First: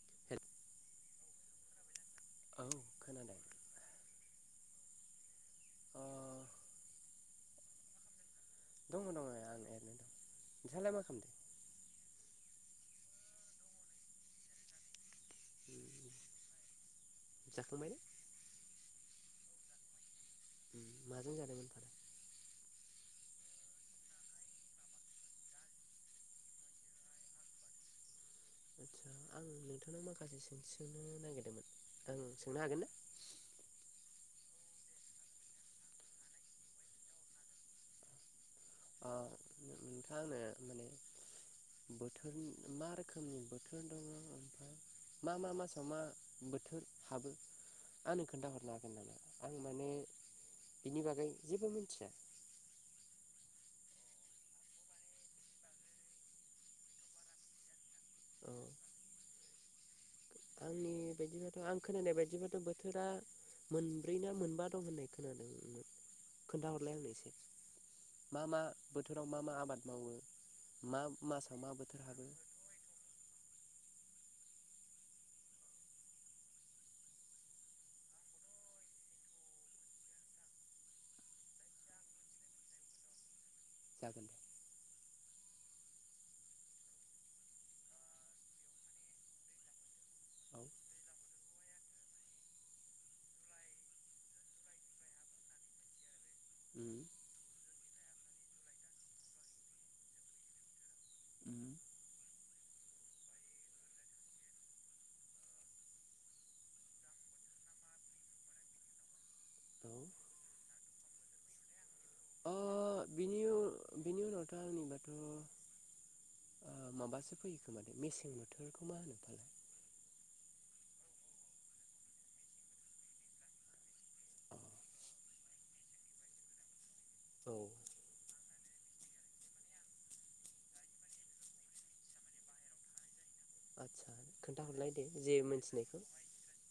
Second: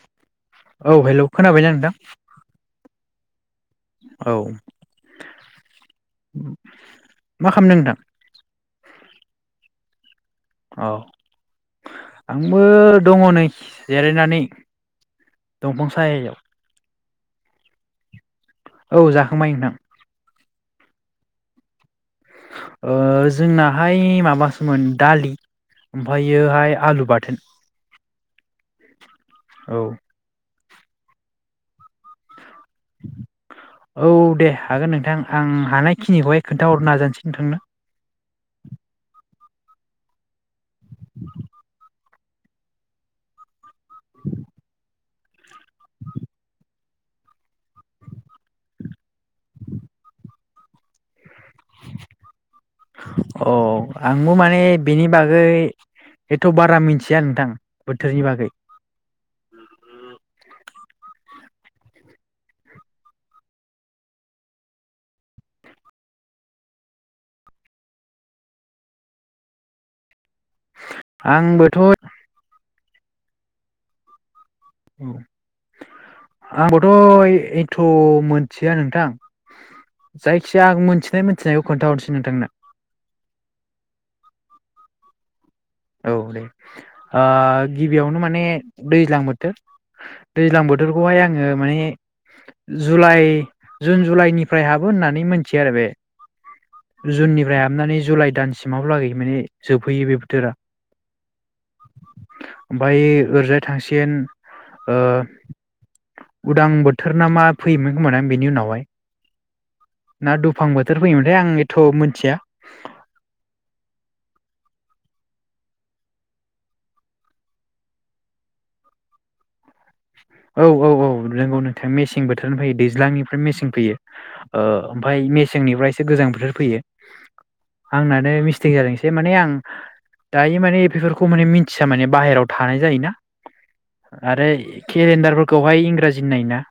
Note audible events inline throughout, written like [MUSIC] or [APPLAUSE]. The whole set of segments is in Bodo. [INAUDIBLE] औ हेलौ खोनाबायना नोंथां? औ खोनादों औ अ मा खालामदों नोंथां? दङ दङ आं एरैनो दं औ नोंथाङालाय मा खालामदों? आंबो दङ नै जिरायनानै दंफां सायायाव। जाखांबाय ने? औ जाखांबाय नोंथां। माजों जादों नोंथां? ओ जोंनाहाय माबासोमोन दालि ओमफायोहाय आलु बाथोन। आटचा आं औ नोंथांनाव माखासे सोंनो नागिरदोंमोन आं सोंनो हागोन ना औ दे हागोन नोंथां आं हानायखिनिखौहाय खोन्थाहरनो नाजानोसै नोंथांनो। अ नोंथाङा आंनो माने बोथोरनि मा रोखोमनि बोथोर दङ ओमफ्राय मा मा मासाव मा बोथोर हाबो आंनो खोन्थाहरनो हागोन नामा? आं माने बिनि बागै जेबो मोन्थिया। औ आंबो माने बेनि बागै एथ' बारा मिथिया नोंथां बोथोरनि बागै औ [UNINTELLIGIBLE] आंबोथ' [UNINTELLIGIBLE] [UNINTELLIGIBLE] आंबोथ' एथ' मोनथिया नोंथां जायखिजाया आं मोनथिनाय मोनथिनायखौ खोन्थाहरसै नोंथांनो [INAUDIBLE] औ दे गिबियावनो माने दैज्लां बोथोर औ दैज्लां बोथोरखौहाय आङो माने जुलाइ जुन जुलाइनिफ्राय हाबो होननानै मिथियो आरो बे उम जुननिफ्राय हाबनानै जुलाइ दानसिमाबहालागै माने जोबहैयो बे बोथोरा। ओमफाय ओरैजाय थांसिन ओ उदां ओ बोथोर ना मा फैयोमोन खोमा ना बेनि उनावहाय औ ना दुफां बोथोर फैयोमोनथायाय आं एथ' मोनथिया [UNINTELLIGIBLE] ओ माबासो फैयो खोमा मेसें बोथोर। औ औ औ नोंगौ नोंथाङा मेसें बोथोर फैयो दैज्लांनिफ्राय मेसें फैयो ओमफ्राय मेसेंनिफ्राय एसे गोजां बोथोर फैयो। औ आंनानो मिस जैदोंसै माने आं दायो माने बेफोरखौ माने मिथिया माने बाहेरायाव थानाय जायोना आदसा आरो खोन्थाहरलाय दे जे केलेन्डारफोरखौहाय मोनथिनायखौ इंराजि नायोना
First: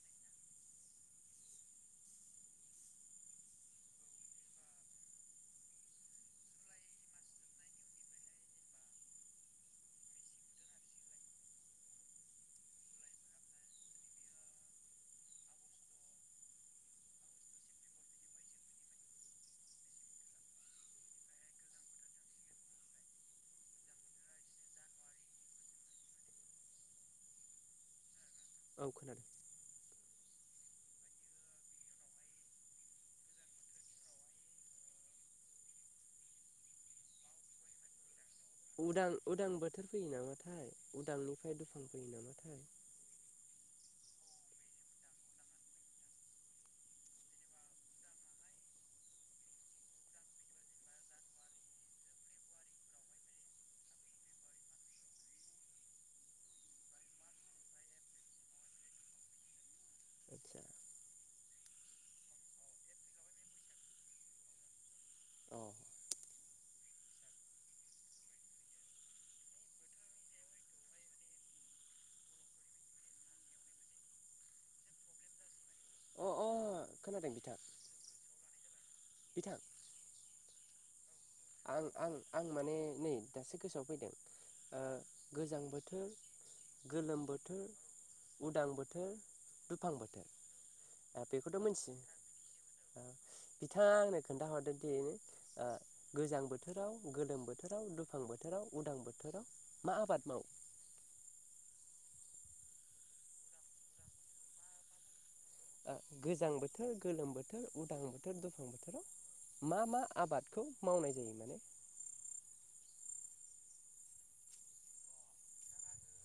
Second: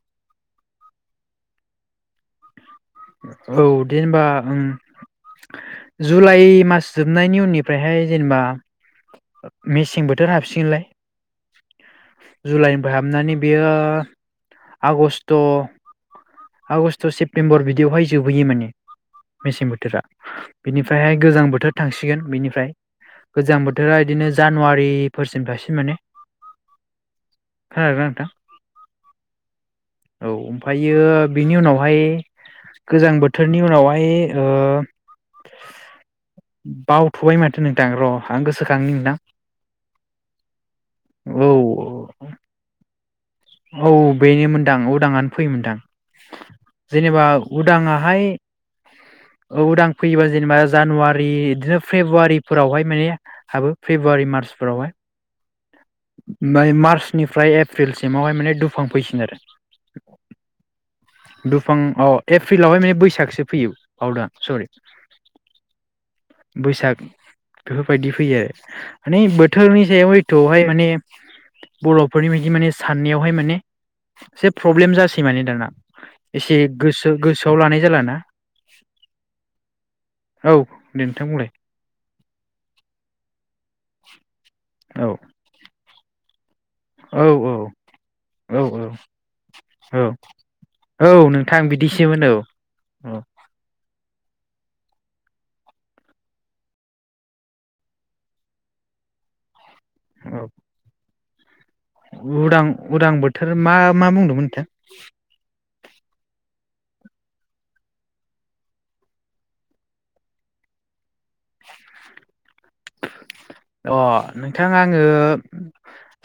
औ दे होनबा उम जुलाइ मास जोबनायनि उननिफ्रायहाय जेनेबा मेसें बोथोर हाबसिगोनलाय जुलाइ हाबनानै बेयो आगष्ट आगष्ट सेप्तेम्बर बिदियावहाय जोबबोैयो माने मेसें बोथोरा। बिनिफ्रायहाय गोजां बोथोर थांसिगोन बिनिफ्राय गोजां बोथोरा इदिनो जानुवारिफोरसिम थासिन माने खोनादोना नोंथां? औ खोनादों। औ ओमफ्रायो बिनि उनावहाय गोजां बोथोरनि उनावहाय ओ बावथ'बाय माथो नोंथां र' आं गोसोखांनि उदां नोंथां उदां बोथोर फैयो नामाथाय औ उदांनिफ्राय दुफां फैयो नामाथाय? औ बेनो मोनदां उदांआनो फैयोमोनदां जेनेबा उदाङाहाय औ उदां फैयोबा जेनेबा जानुवारि बिदिनो फेब्रुवारिफोरावहाय माने हाबो फेब्रुवारि मार्चफोरावहाय ओफाय मार्चनिफ्राय एप्रिलसिमावहाय माने दुफां फैसिन आरो आदसा दुफां अ एप्रिलावहाय माने बैसागसो फैयो बावदो आं सरि अ बैसाग बेफोरबायदि फैयो माने बोथोरनि सायाव हयथ'हाय माने बर'फोरनि बायदि साननायाव माने एसे प्रब्लेम जासै माने दाना अ अ एसे गोसो खोनादों गोसोआव बिथां लानाय जालाना बिथां औ दे नोंथां बुंलाय आं आं आं माने नै दासो गोसोआव फैदों। औ गोजां बोथोर गोलोम औ बोथोर औ उदां औ बोथोर दुफां औ बोथोर औ बेखौथ' नोंथां बिदिसोमोन औ मोनथियो औ बिथाङा आंनो खोन्थाहरदो दे आ गोजां बोथोराव, गोलोम बोथोराव, दुफां बोथोराव उदां, बोथोराव, मा आबाद औ मावो? उदां उदां बोथोर मा मा बुंदोंमोन नोंथां? गोजां बोथोर गोलोम बोथोर उदां बोथोर दुफां बोथोराव मा मा आबादखौ मावनाय जायो? माने अ नोंथां आङो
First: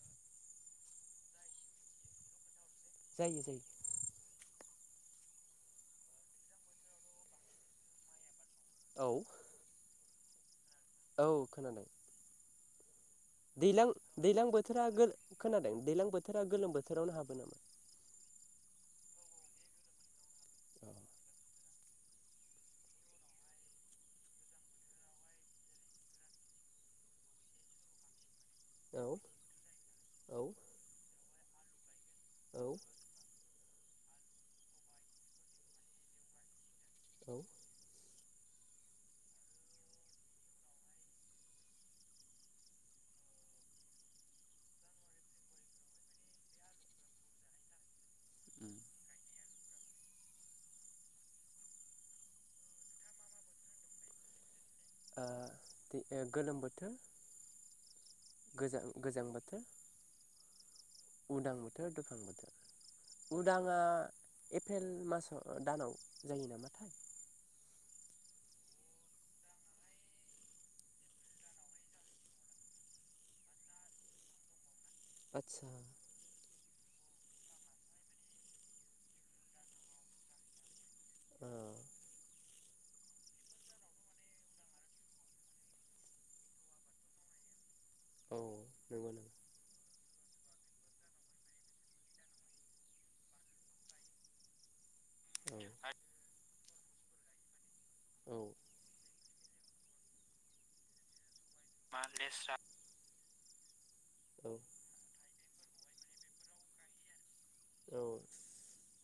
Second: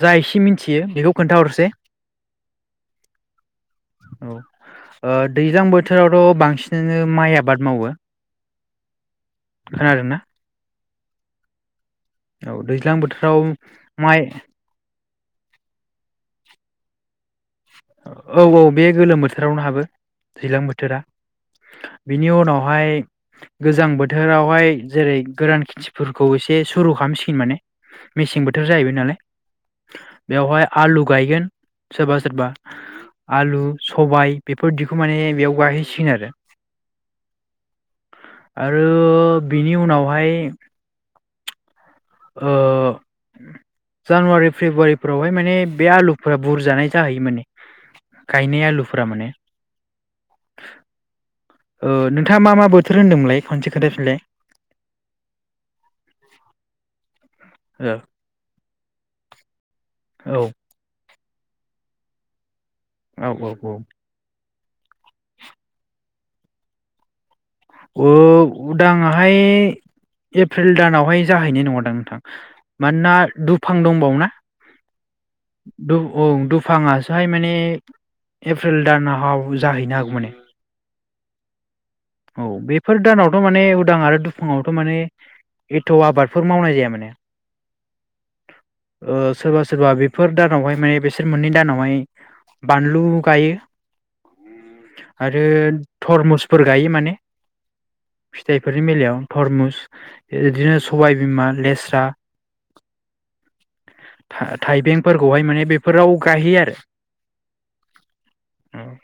जा एसे मिथियो बेखौ खोन्थाहरसै जायो जायो। औ दैज्लां बोथोरावथ' बांसिनानो माइ आबाद मावो। औ। खोनादोंना? औ खोनादों। औ दैज्लां बोथोर दैलां दैज्लां बोथोरा गोर खोनादों दैलां बोथोरा गोलोम बोथोरावनो हाबो नामा? औ-औ बे गोलोम बोथोरावनो हाबो। दैज्लां बोथोरा बिनि उनावहाय गोजां बोथोरावहाय जेरै गोरान खिथिफोरखौ एसे सुरु खालामसिगोन माने। मेसें बोथोर बोथोर जाहैबाय औ नालाय औ बेवहाय आलु गायगोन सोरबा-सोरबा औ आलु, सबाइ बेफोरदिखौ माने बेयाव गाहैसिगोन आरो। औ। आरो बिनि उनावहाय ओ जानुवारि फेब्रुवारिफोरावहाय माने बे आलुफोरा बुरजानाय जाहैयो माने गायनाय आलुफोरा माने। ओ नोंथाङा मा मा बोथोर होनदोंमोनलाय खनसे खोनथा फिनलाय? औ दे गोलोम बोथोर। औ। गोजां गोजां बोथोर। औ। उदां बोथोर, दुफां औ बोथोर औ उदाङा एप्रिल मासाव, दानाव जायो नामाथाय। ओ उदाङाहाय एप्रिल दानावहाय जाहैनाय नङादां नोंथां, मानोना दुफां दंबावो ना आदसा दं औ दं। दुफाङासोहाय माने एप्रिल दानाव जाहैनो हागौ माने। औ। औ बेफोर दानावथ' माने उदां आरो दुफुङावथ' माने एथ' आबादफोर मावनाय जाया माने। औ नंगौ ओ नामा सोरबा सोरबा बे बेफोर दानावहाय माने बिसोर मोननै दानावहाय बानलु गायो। आरो औ थरमुसफोर माने औ फिथाइफोरनि बेलायाव थरमुस बिदिनो सबायबिमा मा लेस्रा, लेस्रा औ थाइबेंफोरखौहाय माने बे फोराव गायहैयो आरो औ औ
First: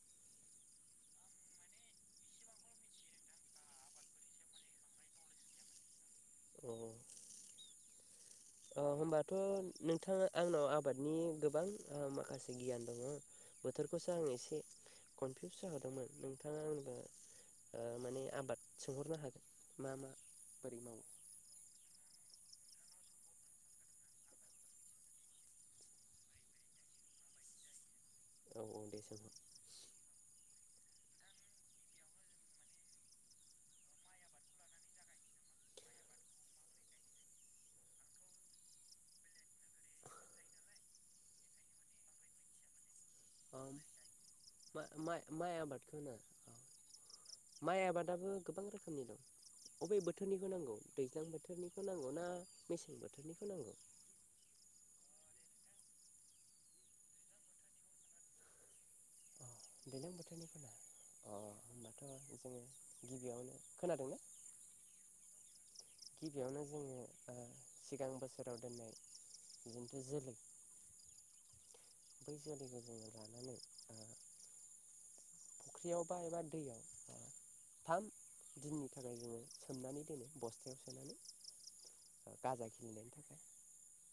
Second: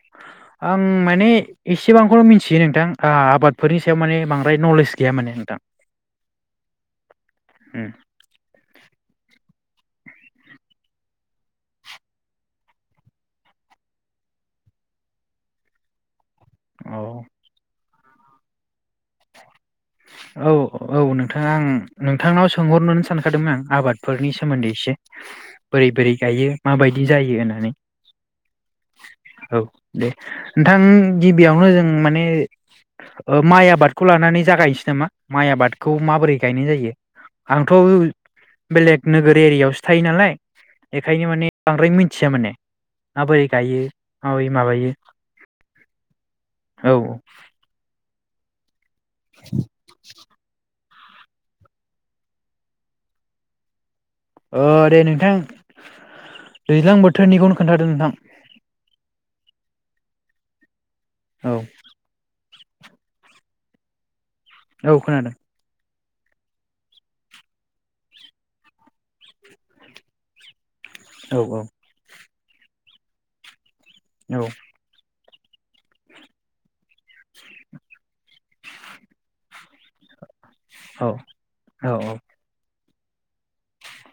आं माने एसेबांखौनो मिन थियो नोंथां। ओ आबादफोरनि सायाव माने बांद्राय नलेज गैया माने नोंथां। औ उम। ओ होमबाथ' नोंथाङा आंनाव आबादनि गोबां माखासे गियान दङ बोथोरखौसो आं एसे कनफिउस जाहोदोंमोन नोंथाङा आंबो औ ओ माने आबाद सोंहरनो हागोन मा मा औ बोरै औ मावो नोंथाङा आं नों थांनाव सोंहरनोनो सानखादोंमोन आं आबादफोरनि सोमोन्दै एसे बोरै बोरै गायो माबायदि जायो होननानै औ औ दे सोंहर [UNINTELLIGIBLE] औ दे नोंथां गिबियावनो जों माने ओ माइ आबादखौ लानानै जागाय सि नामा माइ आबादखौ माबोरै गायनाय जायो आंथ' बेलेग नोगोर एरियायावसो थायो नालाय बेखायनो माने बांद्राय मिथिया माने माबोरै गायो माबोरै माबायो मा-मा-माइ आबादखौ होनो [INAUDIBLE] औ दाबो गोबां रोखोम रोखोमनि दं अबे बोथोरनिखौ नांगौ दैज्लां बोथोरनिखौ नांगौ ना मेसें बोथोरनिखौ नांगौ ओ दे नोंथां दैज्लां बोथोरनिखौनो खोन्थादो नोंथां [INAUDIBLE] अ होनोमबाथ' औ जोंङो गिबियावनो खोनादोंना? औ खोनादों गिबियावनो जोङो सिगां बोसोराव दोननाय जुन्थु जोलै औ औ बै जोलैखौ जोंङो लानानै औ फुख्रियाव बा एबा दैयाव थाम दिननि थाखाय जोंङो सोमनानै दोनो बस औ औ औ खिलिनायनि थाखाय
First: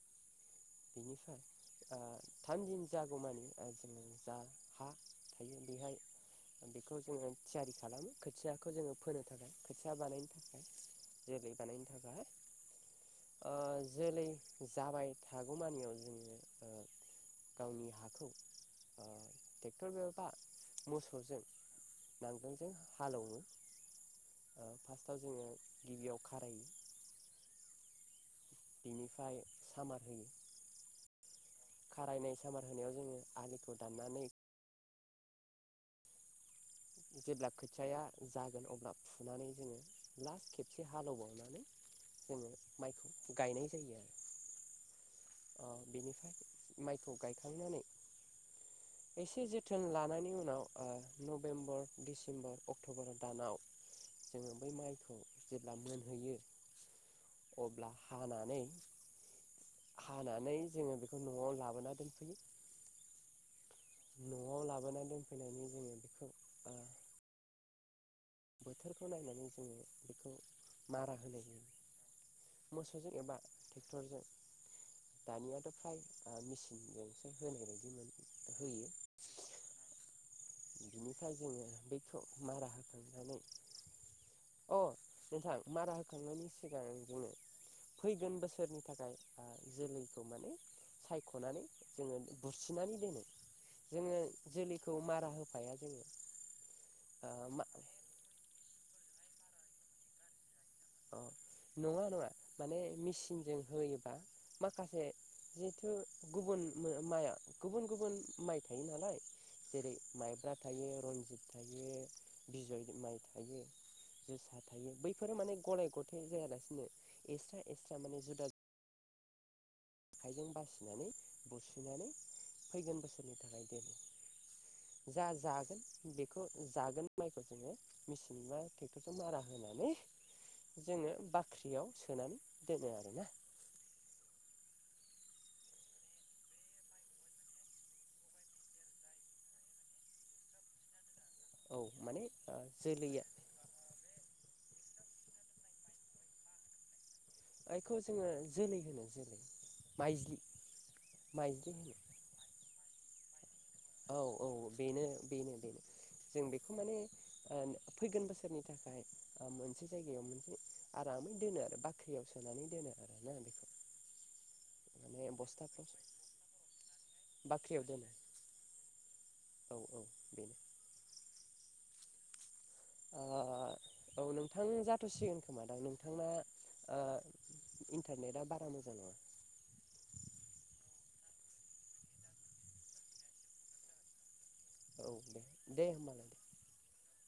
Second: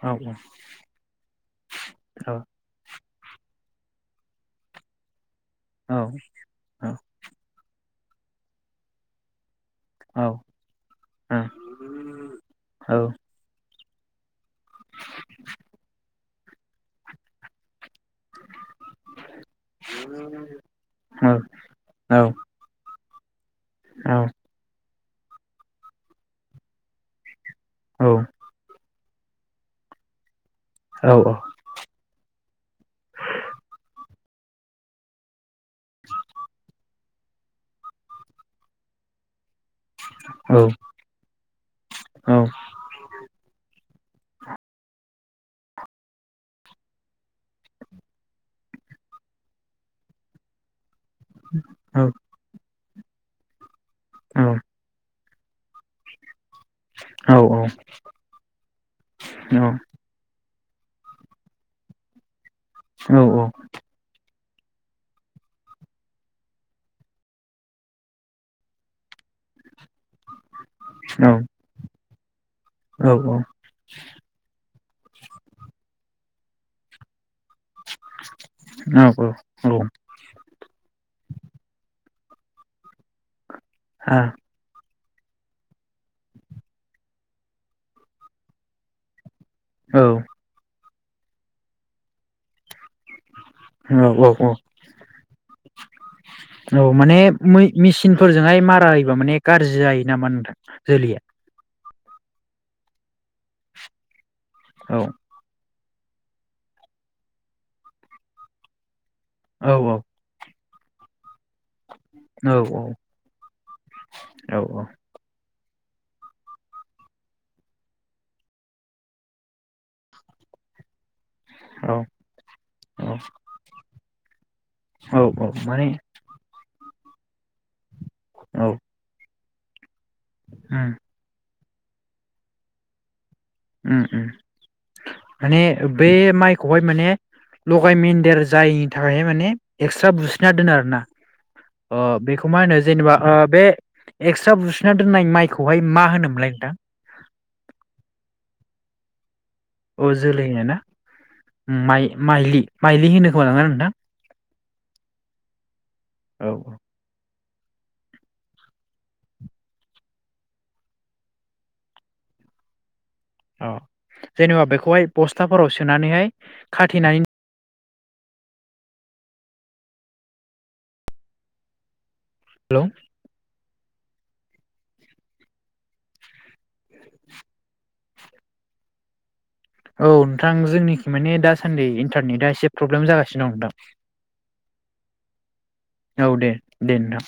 औ औ [INAUDIBLE] थाम दिननि जागौमानि जों जा हा थायो औ बेहाय बेखौ जोंङो थियारि खालामो खोथियाखौ जोंङो फोनो थाखाय खो थिया औ बानायनो थाखाय जोलै बानायनो थाखाय ओ जोलै जाबाय थागौमानियाव जोंङो आ गावनि हा खौ ओ ट्रेक्टर एबा मोसौजों नांगोलजों हालौवो ओ फार्स्टआव जोंङो गिबियाव खारायो औ बिनिफ्राय सामार होयो औ [INAUDIBLE] खारायनाय, सामार होनायाव जोंङो आलिखौ दान्नानै [INAUDIBLE] जेब्ला खोथियाया जागोन अब्ला फुनानै जोङो लास औ खेबसे हालेवबावनानै औ जोङो माइखौ गायनाय जायो आरो। बेनिफ्राय माइखौ गायखांनानै एसे जोथोन लानायनि उनाव ओ नभेमबर, औ दिसेम्बर, अक ट'बर दानाव औ जोङो बै माइखौ जेब्ला मोनहैयो औ औ अब्ला हानानै हानानै जोङो बेखौ न'आव लाबोना दोनफैयो औ औ न'आव लाबोना दोनफैनानै जोङो बेखौ आ बोथोरखौ नायनानै जोङो मारा होनाय जायो आ औ मोसौजों एबा ट्रेक्टरजों दानियाथ' फ्राय आ मिसिनजों औ औ नाथाय जोङो बेखौ मारा होखां अ नोंथां मारा होखांनायनि सिगां जोंङो फैगोन बोसोरनि थाखाय आं जोलैखौ माने सायखनानै जोङो बेखौ सु थिनानै दोनो जोङो औ औ औ जोलैखौ मारा होफाया जोङो ओ मा मिसिनफोरजोंहाय मारा होयोबा माने गाज्रि जायो नामा नोंथां अ जोलैया। नङा नङा माने मेसिनजों होयोबा औ माखासे थो गुबुन माइया गुबुन गुबुन माइ थायो नालाय। औ जेरै माइब्रा थायो रनजित थायो। औ औ बिजय माइ थायो जोसा थायो बैफोरो माने गलाय-गथाय जायालासिनो एस्रा एस्रा माने जुदा आखाइजों बासिनानै औ बुसिनानै फैगोन औ बोसोरनि थाखाय दोनो। औ जा औ जागोन माने बेखौ जागोन माइखौ जोंङो। मिसिननिबा औ थेकटरजों मारा नायनानै उम जोंङो बाख फाख्रियाव सोनानै दोनो आरो ना उम उम माने बे माइखौहाय माने लगाय मेन्देर जायैनि थाखायहाय माने एक्सट्रा बुस्रिना दोनो आरो ना। औ ओ माने बेखौ ओ मा होनो जेनेबा जोलैया बे एक्सट्रा बुस्थ सोना दोननाय माइखौहाय मा होनोमोनलाय नोंथां। बेखौ जोङो जोलै होनो जोलै। अ माइज्लि जोलैनो ना माइज्लि होनो माइ माइलि माइलि होनो। [UNINTELLIGIBLE] औ औ बेनो बेनो बेनो जों बेखौ औ माने ओ फैगोन बोसोरनि थाखाय मोनसे जायगायाव मोनसे आरामै दोनो आरो बाख्रियाव सोनानै दोनो आरो। अ जेनेबा बेखौहाय माने बस्थाफोराव सोनानैहाय खाथेनानै फ्रियाव दोनो औ-औ बेनो हेलै ओ औ नोंथां जाथ'सिगोन खोमा दा नोंथांना? इन्टारनेटआ बारा मोजां नङा औ नोंथां जोंनिखि माने दासान्दि इन्टारनेटआ एसे प्रब्लेम जागासिनो दं नोंथां औ दे औ दे दे नोंथां